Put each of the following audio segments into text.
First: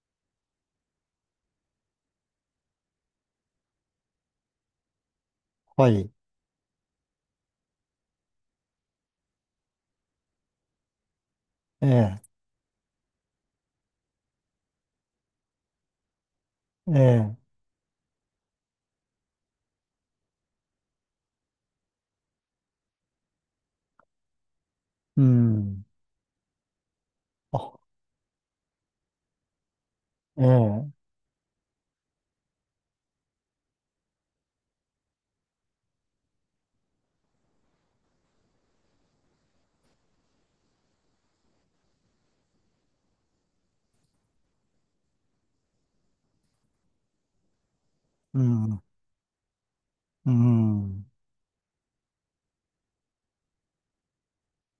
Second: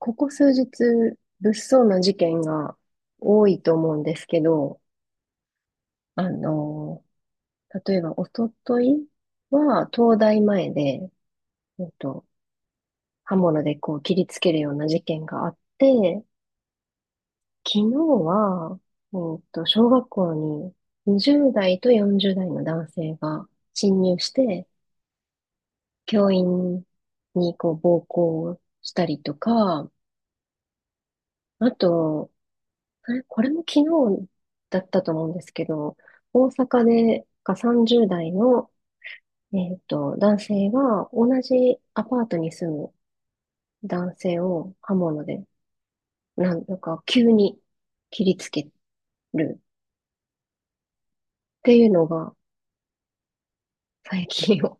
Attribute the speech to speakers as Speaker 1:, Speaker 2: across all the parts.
Speaker 1: ここ数日、物騒な事件が多いと思うんですけど、
Speaker 2: はい。
Speaker 1: あの、例えば、おとといは、東大前で、え
Speaker 2: え
Speaker 1: っ
Speaker 2: え、
Speaker 1: と、刃物でこう切りつけるような事件があって、
Speaker 2: ええ、
Speaker 1: 昨日は、小学校に20代と40代の男性が侵入して、
Speaker 2: うん。
Speaker 1: 教員にこ
Speaker 2: あ、
Speaker 1: う暴行したりとか、
Speaker 2: ええ、
Speaker 1: あと、これも昨日だったと思うんですけど、大阪でが30代の、男性が同じアパートに住む男性を刃物で、なんとか急に切り
Speaker 2: う
Speaker 1: つけ
Speaker 2: ん、
Speaker 1: る
Speaker 2: うん。
Speaker 1: っていうのが最近 起こ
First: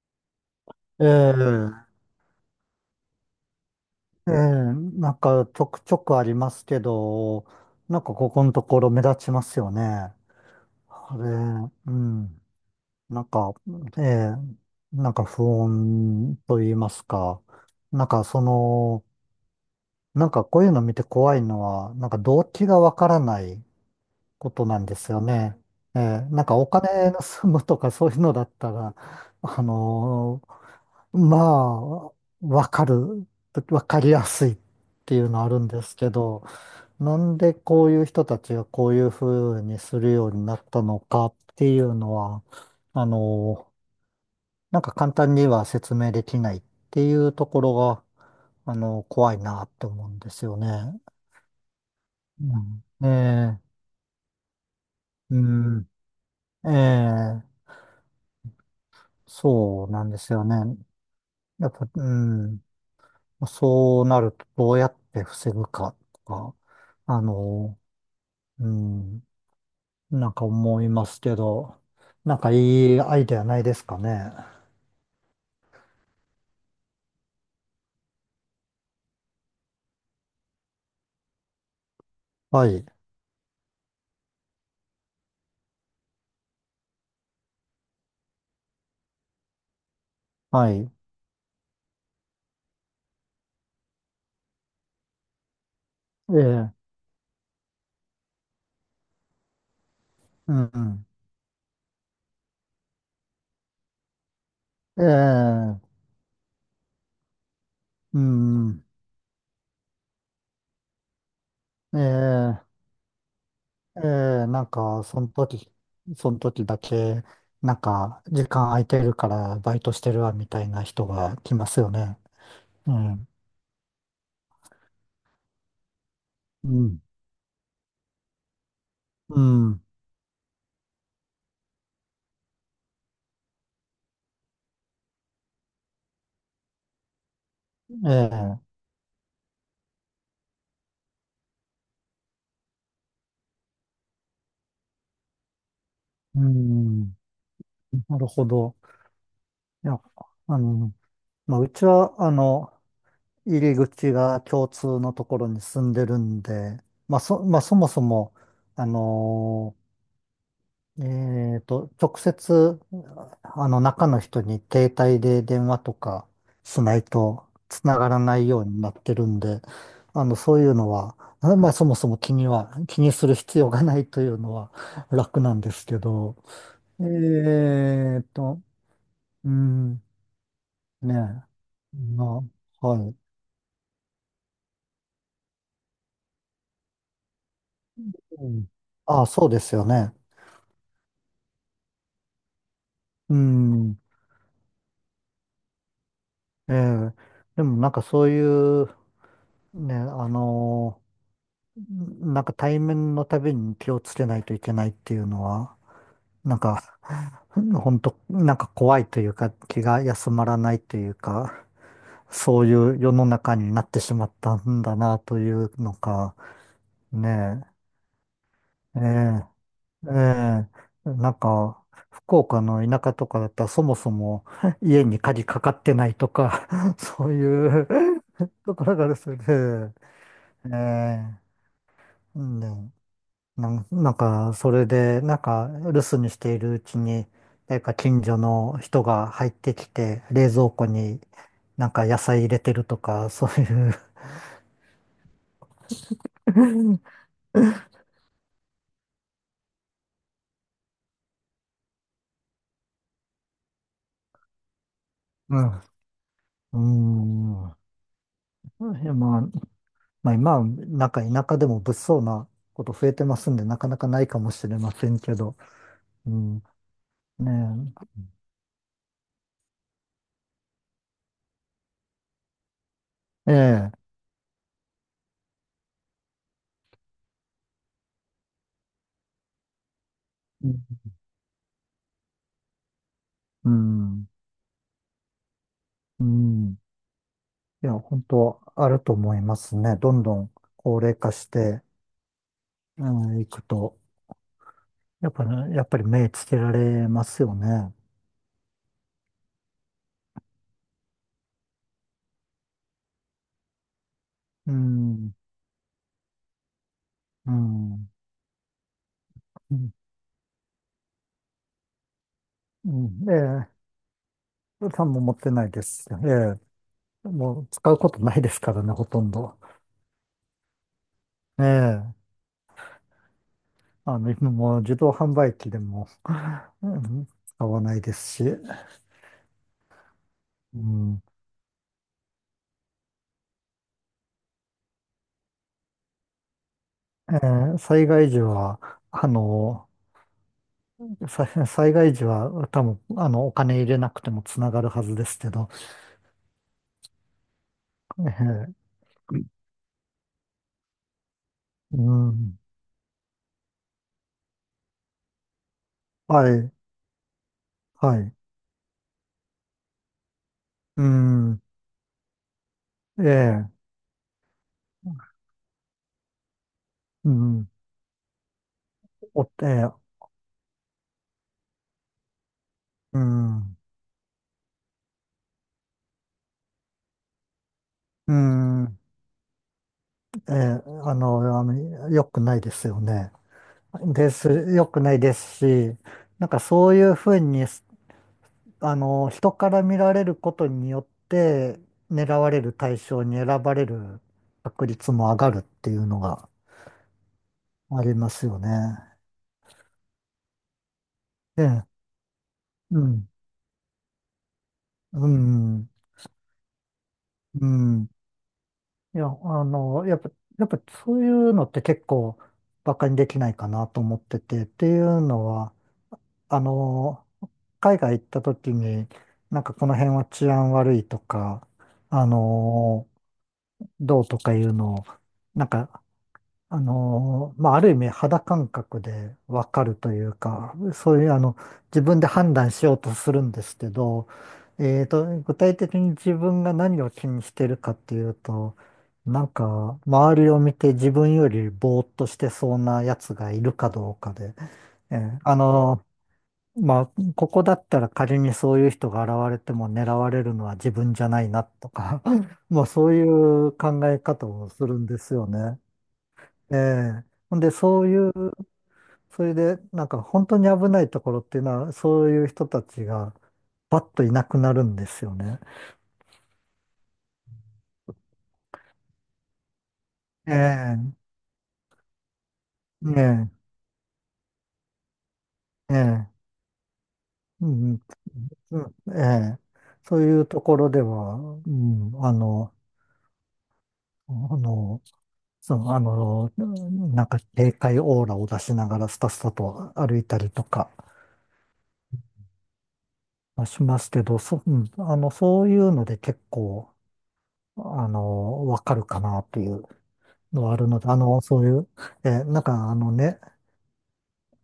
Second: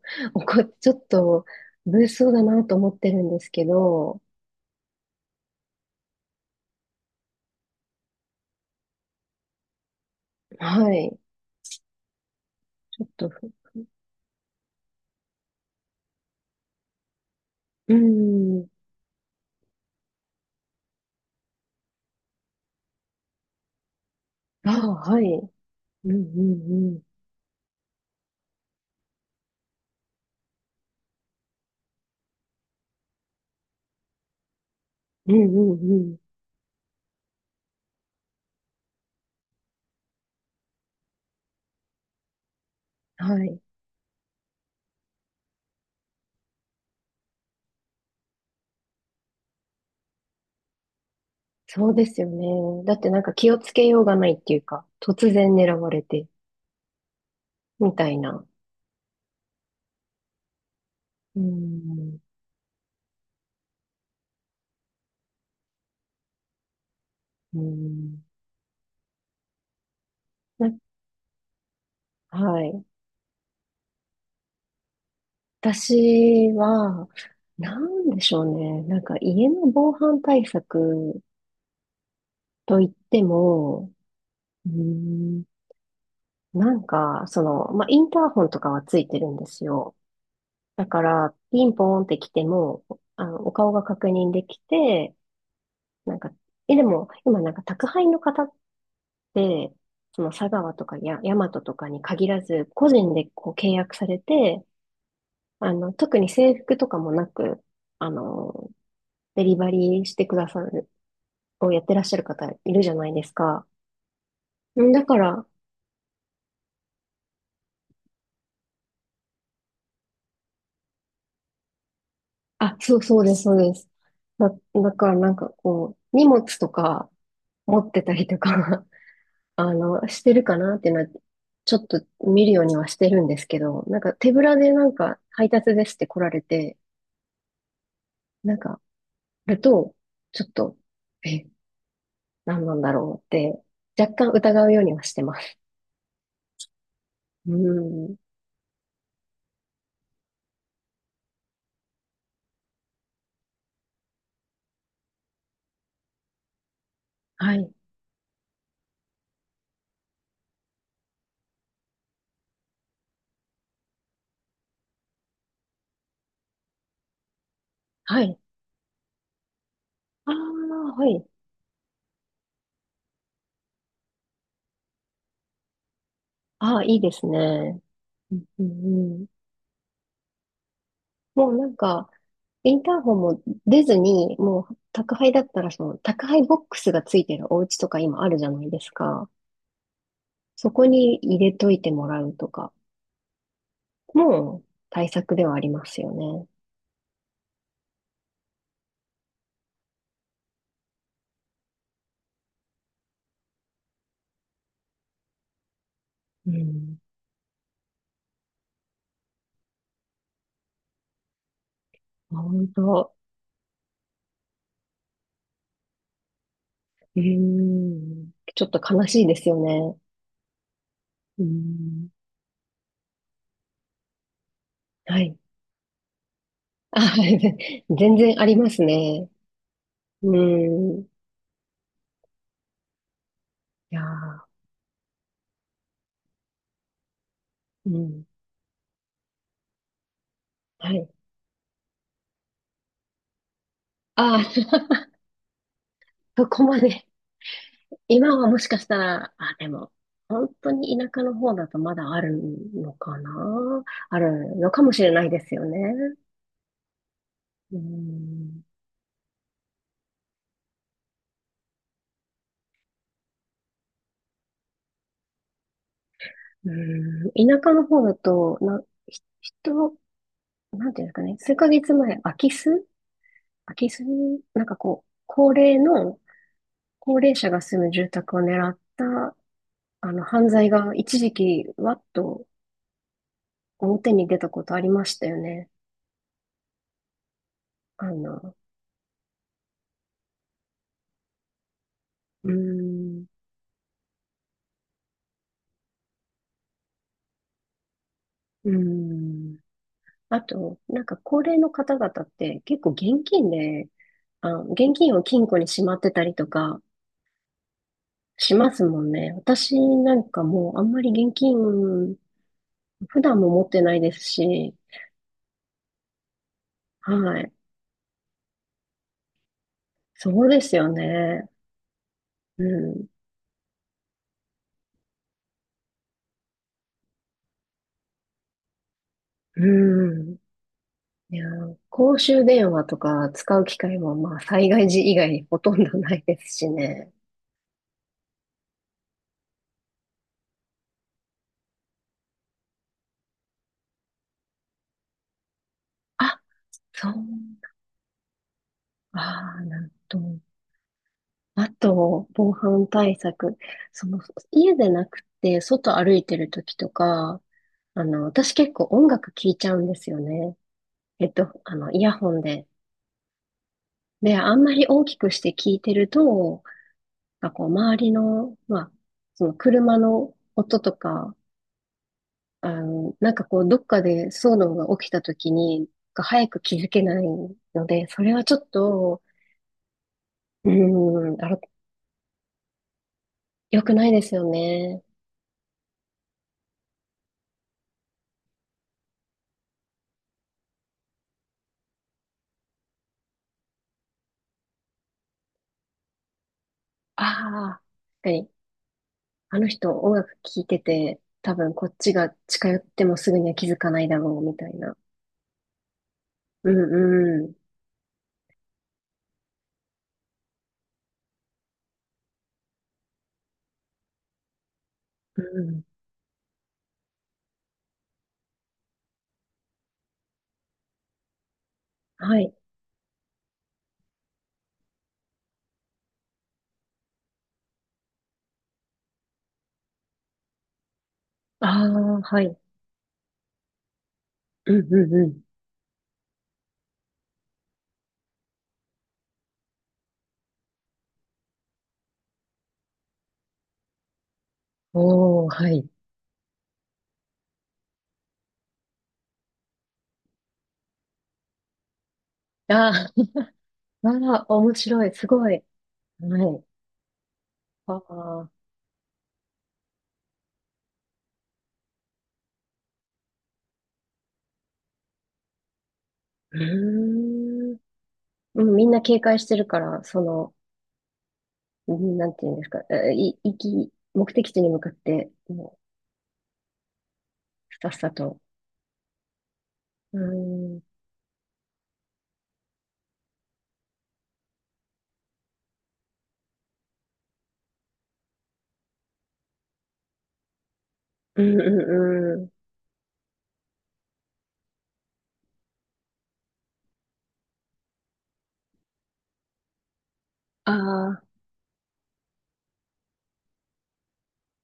Speaker 1: っ、ちょ
Speaker 2: え
Speaker 1: っと
Speaker 2: え、
Speaker 1: 物騒だなと思ってるんですけど。
Speaker 2: ええ、なんかちょくちょくありますけど、なんかここのところ目立ちますよね。
Speaker 1: は
Speaker 2: あ
Speaker 1: い。
Speaker 2: れ、うん。
Speaker 1: ちょっ
Speaker 2: なん
Speaker 1: と。
Speaker 2: か、ええ、なんか不穏と言いますか。
Speaker 1: う
Speaker 2: なんかそ
Speaker 1: ん。
Speaker 2: の、なんかこういうの見て怖いのは、なんか動機がわからないこと
Speaker 1: あ
Speaker 2: なん
Speaker 1: あ、
Speaker 2: です
Speaker 1: は
Speaker 2: よ
Speaker 1: い。
Speaker 2: ね。え
Speaker 1: うんう
Speaker 2: え、なんかお
Speaker 1: んうん。
Speaker 2: 金盗むとかそういうのだったら、あのまあ、わかる、わかりやすいっていう
Speaker 1: う
Speaker 2: の
Speaker 1: ん
Speaker 2: はあるん
Speaker 1: うん
Speaker 2: です
Speaker 1: う
Speaker 2: け
Speaker 1: ん。
Speaker 2: ど、なんでこういう人たちがこういうふうにするようになったのかっていうのは、あ
Speaker 1: はい。
Speaker 2: のーなんか簡単には説明できないっていうところが、あの怖いなって思うんですよね。
Speaker 1: そうですよね。だっ
Speaker 2: うん、え
Speaker 1: てなんか気を
Speaker 2: え、
Speaker 1: つけようがないっていうか、突然狙
Speaker 2: う
Speaker 1: われて、
Speaker 2: ん、ええ、
Speaker 1: みたいな。
Speaker 2: そうなんですよね。
Speaker 1: う
Speaker 2: やっぱ、う
Speaker 1: ん。
Speaker 2: ん、そうなるとどうやって防ぐかとか、あ
Speaker 1: う
Speaker 2: の、
Speaker 1: ん。
Speaker 2: うん、なんか
Speaker 1: な、
Speaker 2: 思いますけど、なんかい
Speaker 1: はい。
Speaker 2: いアイデアないですかね。
Speaker 1: 私は、なんでしょうね。なんか家の防犯対策
Speaker 2: は
Speaker 1: と
Speaker 2: い、
Speaker 1: いっても、うん、なんか、まあ、インターホンとかはついてるんですよ。
Speaker 2: は
Speaker 1: だ
Speaker 2: い、
Speaker 1: から、ピンポーンって来ても、お顔が確認できて、なんか、
Speaker 2: ええ、
Speaker 1: え、でも、今なんか宅配の方で、その佐
Speaker 2: うん、
Speaker 1: 川
Speaker 2: う
Speaker 1: とか
Speaker 2: ん、
Speaker 1: や、大和とかに限らず、個人でこう契約されて、
Speaker 2: ええ、
Speaker 1: 特に制服とかもなく、あ
Speaker 2: う
Speaker 1: の、
Speaker 2: ん、
Speaker 1: デリバリーしてくださる、をやって
Speaker 2: え
Speaker 1: らっしゃる方い
Speaker 2: え、
Speaker 1: るじゃないですか。
Speaker 2: ええ、なん
Speaker 1: ん
Speaker 2: か
Speaker 1: だか
Speaker 2: その
Speaker 1: ら、
Speaker 2: 時、その時だけ、なんか時間空いてるからバイトしてるわみたいな人が来ますよね。
Speaker 1: あ、
Speaker 2: う
Speaker 1: そうそう
Speaker 2: ん、
Speaker 1: です、そうです。だからなんかこう、荷物と
Speaker 2: うん、
Speaker 1: か持ってたりとか
Speaker 2: う ん。
Speaker 1: してるかなってな、ちょっと見るようにはしてるんですけど、なんか手ぶらでなんか配達ですって来られて、
Speaker 2: え
Speaker 1: なん
Speaker 2: え、
Speaker 1: か、ると、ちょっと、え、何なんだろうって、若干疑うようにはしてます。
Speaker 2: うん、
Speaker 1: うん。
Speaker 2: なるほど。いや、あの、まあ、うちは、入り口が共通のところに住んでるんで、まあ、そ、
Speaker 1: は
Speaker 2: まあ、
Speaker 1: い。
Speaker 2: そもそも、あの、直接、中の人に携帯で電話とかしないと繋がら
Speaker 1: は
Speaker 2: な
Speaker 1: い。
Speaker 2: いようになってるんで、あ
Speaker 1: ああ、
Speaker 2: の、そういうの
Speaker 1: は
Speaker 2: は、
Speaker 1: い。
Speaker 2: あまあ、そもそも気には、気にする必要がないというのは楽なんですけど、
Speaker 1: ああ、いい
Speaker 2: え
Speaker 1: ですね。
Speaker 2: ーっ
Speaker 1: うん、
Speaker 2: と、
Speaker 1: うん、うん。
Speaker 2: うん、ねえ。
Speaker 1: もうなんか、
Speaker 2: ま
Speaker 1: イン
Speaker 2: あ、
Speaker 1: ター
Speaker 2: は
Speaker 1: ホ
Speaker 2: い。
Speaker 1: ンも出ずに、もう宅配だったら、その宅配ボックスがついてるお家とか今あるじ
Speaker 2: う
Speaker 1: ゃな
Speaker 2: ん、
Speaker 1: いです
Speaker 2: ああ、
Speaker 1: か。
Speaker 2: そうですよね。
Speaker 1: そこに入れといてもらうとか、
Speaker 2: うん。
Speaker 1: もう対策ではありますよね。
Speaker 2: ええ。でもなんかそういう、ね、あのんなんか対面のたびに気をつけないといけないっていうのは、
Speaker 1: う
Speaker 2: なんか、
Speaker 1: ん。
Speaker 2: 本当なんか怖いというか、気が休まらないというか、
Speaker 1: あ
Speaker 2: そ
Speaker 1: 本
Speaker 2: ういう世
Speaker 1: 当。
Speaker 2: の中になってしまったんだなというのか、
Speaker 1: う
Speaker 2: ね
Speaker 1: ん。ちょっと
Speaker 2: え。
Speaker 1: 悲しいですよ
Speaker 2: え
Speaker 1: ね。
Speaker 2: え、ええ、なん
Speaker 1: う
Speaker 2: か、
Speaker 1: ん。
Speaker 2: 福岡の田舎とかだったらそもそも 家に
Speaker 1: はい。
Speaker 2: 鍵かかってないとか
Speaker 1: あ、は
Speaker 2: そうい
Speaker 1: い。全
Speaker 2: う
Speaker 1: 然あり ま
Speaker 2: と
Speaker 1: す
Speaker 2: ころがある、
Speaker 1: ね。
Speaker 2: それで、
Speaker 1: う
Speaker 2: え
Speaker 1: ん。い
Speaker 2: え、うん、ね、なん、
Speaker 1: や
Speaker 2: なん
Speaker 1: ー、
Speaker 2: か、それで、なんか、留守にしているうちに、誰
Speaker 1: う
Speaker 2: か近
Speaker 1: ん。
Speaker 2: 所の人が入ってきて、冷蔵庫
Speaker 1: はい。
Speaker 2: になんか野菜入れてるとか、そういう
Speaker 1: あー、そこまで。今はもしかしたら、あ、でも、本当に田舎の方だとまだあるのかなあるのかもしれないですよね。
Speaker 2: うん。う
Speaker 1: う
Speaker 2: ん。
Speaker 1: ん。
Speaker 2: うん。まあ今はなんか田舎でも物騒なこと増えてますんで、なかなかないかもしれませんけど。うん。
Speaker 1: うん。
Speaker 2: ね
Speaker 1: 田舎の方だと、な、ひ人、なんていうんですかね。数ヶ月前、
Speaker 2: え。え
Speaker 1: 空き巣
Speaker 2: え。
Speaker 1: なんかこう、高齢者が住む住宅を狙った犯罪が一時期、わっと
Speaker 2: う
Speaker 1: 表に
Speaker 2: ん。
Speaker 1: 出たことありましたよね。
Speaker 2: うん。いや、
Speaker 1: あ
Speaker 2: 本
Speaker 1: の、
Speaker 2: 当あると思いますね。どんどん高齢化して、
Speaker 1: うーん、
Speaker 2: うん、いくと、やっぱり、やっぱり目つけられますよね。
Speaker 1: うーん。あと、なんか高齢の方々って結構現金で、あ、
Speaker 2: う
Speaker 1: 現金を
Speaker 2: ん。
Speaker 1: 金庫にしまってたりとか
Speaker 2: うん。う
Speaker 1: しますもんね。私
Speaker 2: ん。
Speaker 1: なんかもうあんまり現金、
Speaker 2: う
Speaker 1: 普
Speaker 2: ん、え
Speaker 1: 段も持っ
Speaker 2: え。
Speaker 1: てないですし、
Speaker 2: 予算も持ってないです。ええ。
Speaker 1: はい。
Speaker 2: もう使うことないですからね、ほとんど。
Speaker 1: そうですよね。
Speaker 2: ええ。
Speaker 1: うん、
Speaker 2: あの、今もう自動販売機でも、うん、使わないですし、う
Speaker 1: うん。
Speaker 2: ん、
Speaker 1: いやー、公衆電話とか使う機会もまあ災害時以外にほとんどないですしね。
Speaker 2: えー災害時は、あの、さ災害時は多分、あの、お金入れなくてもつながるはずですけど、
Speaker 1: あ、そう。
Speaker 2: えー
Speaker 1: ああ、なんと。あ
Speaker 2: う
Speaker 1: と、防
Speaker 2: ん、
Speaker 1: 犯対策。その、家でなくて、外歩いてる
Speaker 2: はい、
Speaker 1: 時とか、
Speaker 2: はい、
Speaker 1: 私結構音楽聴いちゃうんですよね。
Speaker 2: うん、
Speaker 1: イヤホンで。
Speaker 2: ええ、
Speaker 1: で、あんまり大きくして聴いてると、
Speaker 2: う
Speaker 1: なんかこう、
Speaker 2: ん、
Speaker 1: 周りの、まあ、
Speaker 2: お
Speaker 1: そ
Speaker 2: っ
Speaker 1: の
Speaker 2: て、え
Speaker 1: 車
Speaker 2: え、
Speaker 1: の音とか
Speaker 2: う
Speaker 1: なんかこう、ど
Speaker 2: ん、
Speaker 1: っかで騒動が起きた時に、早く気づけないので、そ
Speaker 2: う
Speaker 1: れはちょっ
Speaker 2: ん、
Speaker 1: と、
Speaker 2: ええ、
Speaker 1: う
Speaker 2: あ
Speaker 1: ーん、あら、
Speaker 2: の、あの、良くないですよね。
Speaker 1: 良くないで
Speaker 2: で
Speaker 1: すよ
Speaker 2: す、良く
Speaker 1: ね。
Speaker 2: ないですし、なんかそういうふうに、あの、人から見られることによって、狙われる対象に選ばれる確率も上がるっていうのが
Speaker 1: ああ、
Speaker 2: あり
Speaker 1: 確
Speaker 2: ま
Speaker 1: か
Speaker 2: す
Speaker 1: に。
Speaker 2: よね。
Speaker 1: あの人音楽聴いてて、多
Speaker 2: え
Speaker 1: 分こ
Speaker 2: え、
Speaker 1: っちが近寄っ
Speaker 2: う
Speaker 1: ても
Speaker 2: ん、
Speaker 1: すぐには気づかないだろう、みたいな。
Speaker 2: うん、
Speaker 1: うんうん。
Speaker 2: うん。いや、あの、やっぱ、やっぱそういうのって結構バカにできないかなと思ってて、っていう
Speaker 1: う
Speaker 2: のは、
Speaker 1: ん。
Speaker 2: あの、海外行った時に、なんかこの辺は治安悪いとか、あ
Speaker 1: はい。
Speaker 2: の、どうとかいうのを、なんかまあ、ある意味肌感覚でわかるというか、そういうあの、
Speaker 1: あ
Speaker 2: 自分
Speaker 1: あ、
Speaker 2: で
Speaker 1: は
Speaker 2: 判
Speaker 1: い。
Speaker 2: 断しようとするんですけど、
Speaker 1: うん
Speaker 2: え
Speaker 1: う
Speaker 2: ー
Speaker 1: んう
Speaker 2: と、
Speaker 1: ん。
Speaker 2: 具体的に自分が何を気にしてるかっていうと、なんか、周りを見て自分よりぼーっとしてそうなやつがいるかどうかで、えー
Speaker 1: おー、
Speaker 2: あ
Speaker 1: はい。
Speaker 2: のまあ、ここだったら仮にそういう人が現れても狙われるのは自分じゃないなとか、まあ、そ
Speaker 1: あ
Speaker 2: うい
Speaker 1: ー
Speaker 2: う 考え
Speaker 1: あ
Speaker 2: 方
Speaker 1: ー、
Speaker 2: を
Speaker 1: 面
Speaker 2: する
Speaker 1: 白
Speaker 2: ん
Speaker 1: い。
Speaker 2: で
Speaker 1: す
Speaker 2: すよ
Speaker 1: ごい。
Speaker 2: ね。
Speaker 1: はい。
Speaker 2: ええ。ほんで、
Speaker 1: あ
Speaker 2: そういう、
Speaker 1: あ、
Speaker 2: それで、なんか本当に危ないところっていうのは、そういう人たちがパッといなくなるんですよね。
Speaker 1: うーん。うん、みんな警戒してるから、そ
Speaker 2: え
Speaker 1: の、
Speaker 2: え、
Speaker 1: うんなんていうんですか、え
Speaker 2: え
Speaker 1: い、行
Speaker 2: え、
Speaker 1: き、目的地に向かって、も
Speaker 2: ええ、う
Speaker 1: う、さっ
Speaker 2: ん、
Speaker 1: さと。
Speaker 2: うん、ええ。
Speaker 1: う
Speaker 2: そういうと
Speaker 1: ん、う
Speaker 2: こ
Speaker 1: ん、
Speaker 2: ろでは、うん、あの、あの、その、あの、なんか警戒オーラを出しながらスタスタと歩いたりとか
Speaker 1: うん、うん。
Speaker 2: まあしますけど、そ、うん、あの、そういうので結構、あの、わかるかなというの
Speaker 1: あ
Speaker 2: あるので、あ
Speaker 1: あ、
Speaker 2: の、そういう、なんかあのね、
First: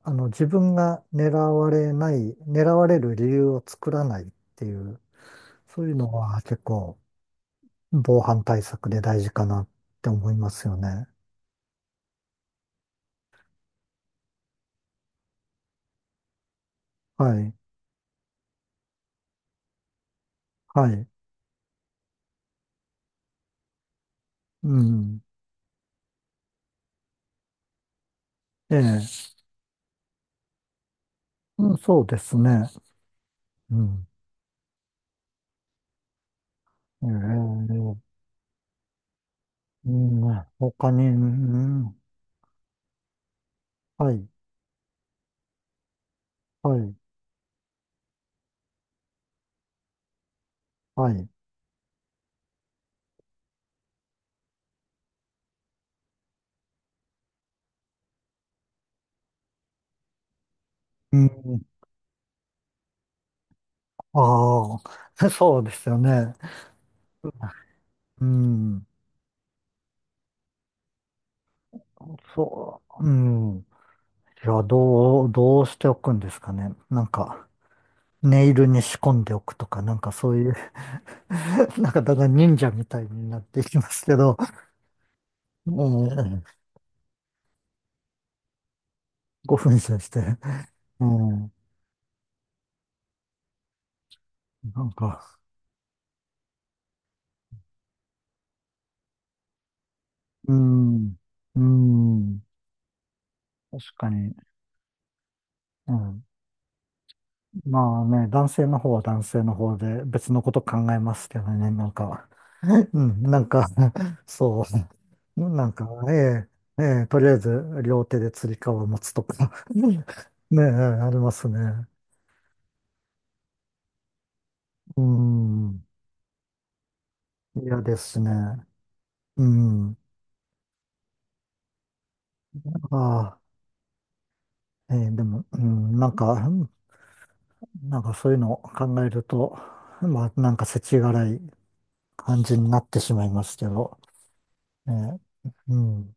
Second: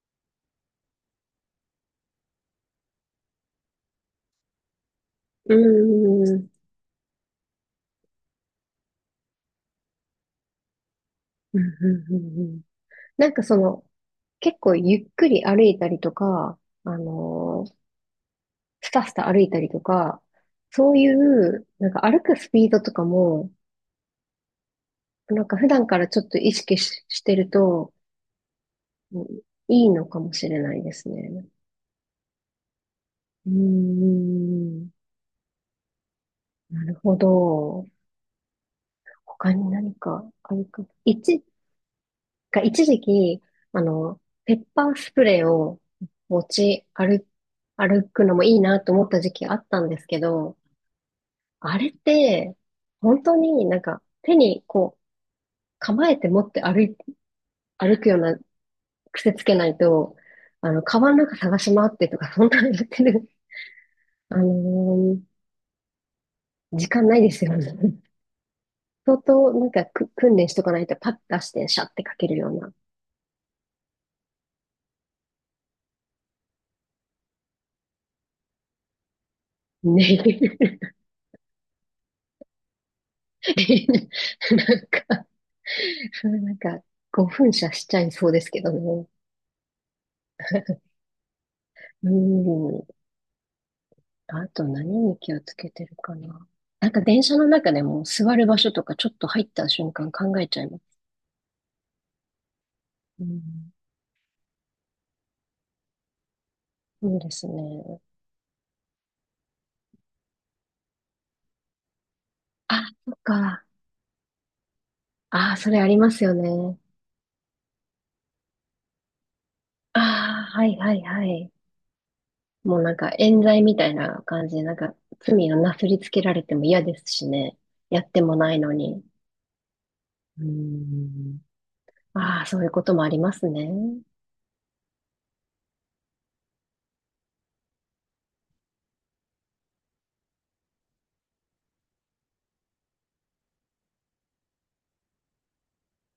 Speaker 2: あの、自分が狙われない、狙われる理由を作らないっていう、
Speaker 1: う
Speaker 2: そういうの
Speaker 1: ん、う
Speaker 2: は
Speaker 1: ん、
Speaker 2: 結構防犯対策で大事かなって思いますよね。
Speaker 1: うん、うんうんうん。なんかその、結構ゆっくり歩いたりとか、あ
Speaker 2: はい。
Speaker 1: のースタスタ歩いたりとか、
Speaker 2: は
Speaker 1: そうい
Speaker 2: い。
Speaker 1: う、なんか歩くスピードとかも、
Speaker 2: うん。
Speaker 1: なんか普段からちょっと意識し、してると、
Speaker 2: え
Speaker 1: うん
Speaker 2: え。
Speaker 1: いいのかもしれないですね。
Speaker 2: うん、そうですね。
Speaker 1: う
Speaker 2: うん。
Speaker 1: ん。なる
Speaker 2: え
Speaker 1: ほ
Speaker 2: え。
Speaker 1: ど。他に
Speaker 2: う
Speaker 1: 何
Speaker 2: ん、
Speaker 1: かあるか。
Speaker 2: 他に、う
Speaker 1: 一、
Speaker 2: ん、
Speaker 1: が一時期、あ
Speaker 2: は
Speaker 1: の、
Speaker 2: い。
Speaker 1: ペッパースプレーを持
Speaker 2: は
Speaker 1: ち
Speaker 2: い。
Speaker 1: 歩、歩くのもいいなと思った時期あったんですけど、
Speaker 2: はい。
Speaker 1: あれって、本当になんか手にこう構えて持って歩い、歩くような癖つけないと、あの、カバン
Speaker 2: う
Speaker 1: の中探
Speaker 2: ん。
Speaker 1: し回ってとか、そんなのやってる、あの
Speaker 2: ああ、
Speaker 1: ー
Speaker 2: そうですよね。
Speaker 1: 時間ないですよね。
Speaker 2: うん。
Speaker 1: 相当なんかく訓練しとかないとパッと出してシャッてかけるような。
Speaker 2: そう。うん。いや、どう、どうしておくんですかね。なんか、ネイルに仕込んでおくとか、なんかそういう
Speaker 1: ね。
Speaker 2: なんかだんだん忍者みたいになっていきますけど、
Speaker 1: なんか、なん
Speaker 2: ええ、
Speaker 1: か、5分射しちゃいそうですけどね。
Speaker 2: 5分じゃして、うん、
Speaker 1: うん。あと
Speaker 2: な
Speaker 1: 何
Speaker 2: ん
Speaker 1: に気
Speaker 2: か、
Speaker 1: をつけてるかな。なんか電車の中でも座る場所とかちょっと入った瞬間考え
Speaker 2: う
Speaker 1: ちゃいます。
Speaker 2: ん、うん、
Speaker 1: うん。
Speaker 2: 確かに、うん。
Speaker 1: そうですね。
Speaker 2: まあね、男性の方は男性の方で別のこと考えますけどね、なんか、
Speaker 1: あ、
Speaker 2: う
Speaker 1: そっ
Speaker 2: ん、なん
Speaker 1: か。
Speaker 2: か、そう。
Speaker 1: ああ、
Speaker 2: な
Speaker 1: そ
Speaker 2: ん
Speaker 1: れあ
Speaker 2: か、
Speaker 1: りますよ
Speaker 2: え
Speaker 1: ね。
Speaker 2: え、ええ、とりあえず両手で釣り革を持つとか
Speaker 1: あ あ、
Speaker 2: ね
Speaker 1: は
Speaker 2: え、
Speaker 1: いはい
Speaker 2: あり
Speaker 1: は
Speaker 2: ます
Speaker 1: い。
Speaker 2: ね。
Speaker 1: もうなんか冤罪みたいな感じで、なんか
Speaker 2: う
Speaker 1: 罪をな
Speaker 2: ん、
Speaker 1: すりつけられても嫌ですしね。
Speaker 2: 嫌で
Speaker 1: やっ
Speaker 2: す
Speaker 1: て
Speaker 2: し
Speaker 1: もない
Speaker 2: ね。
Speaker 1: のに。
Speaker 2: うん、
Speaker 1: うん。ああ、そういうこともありま
Speaker 2: あ
Speaker 1: すね。
Speaker 2: あ、ええ、でも、うん、なんか、なんかそういうのを考えると、まあ、なんか世知辛い感じになってしまいますけど、ねえ、うん。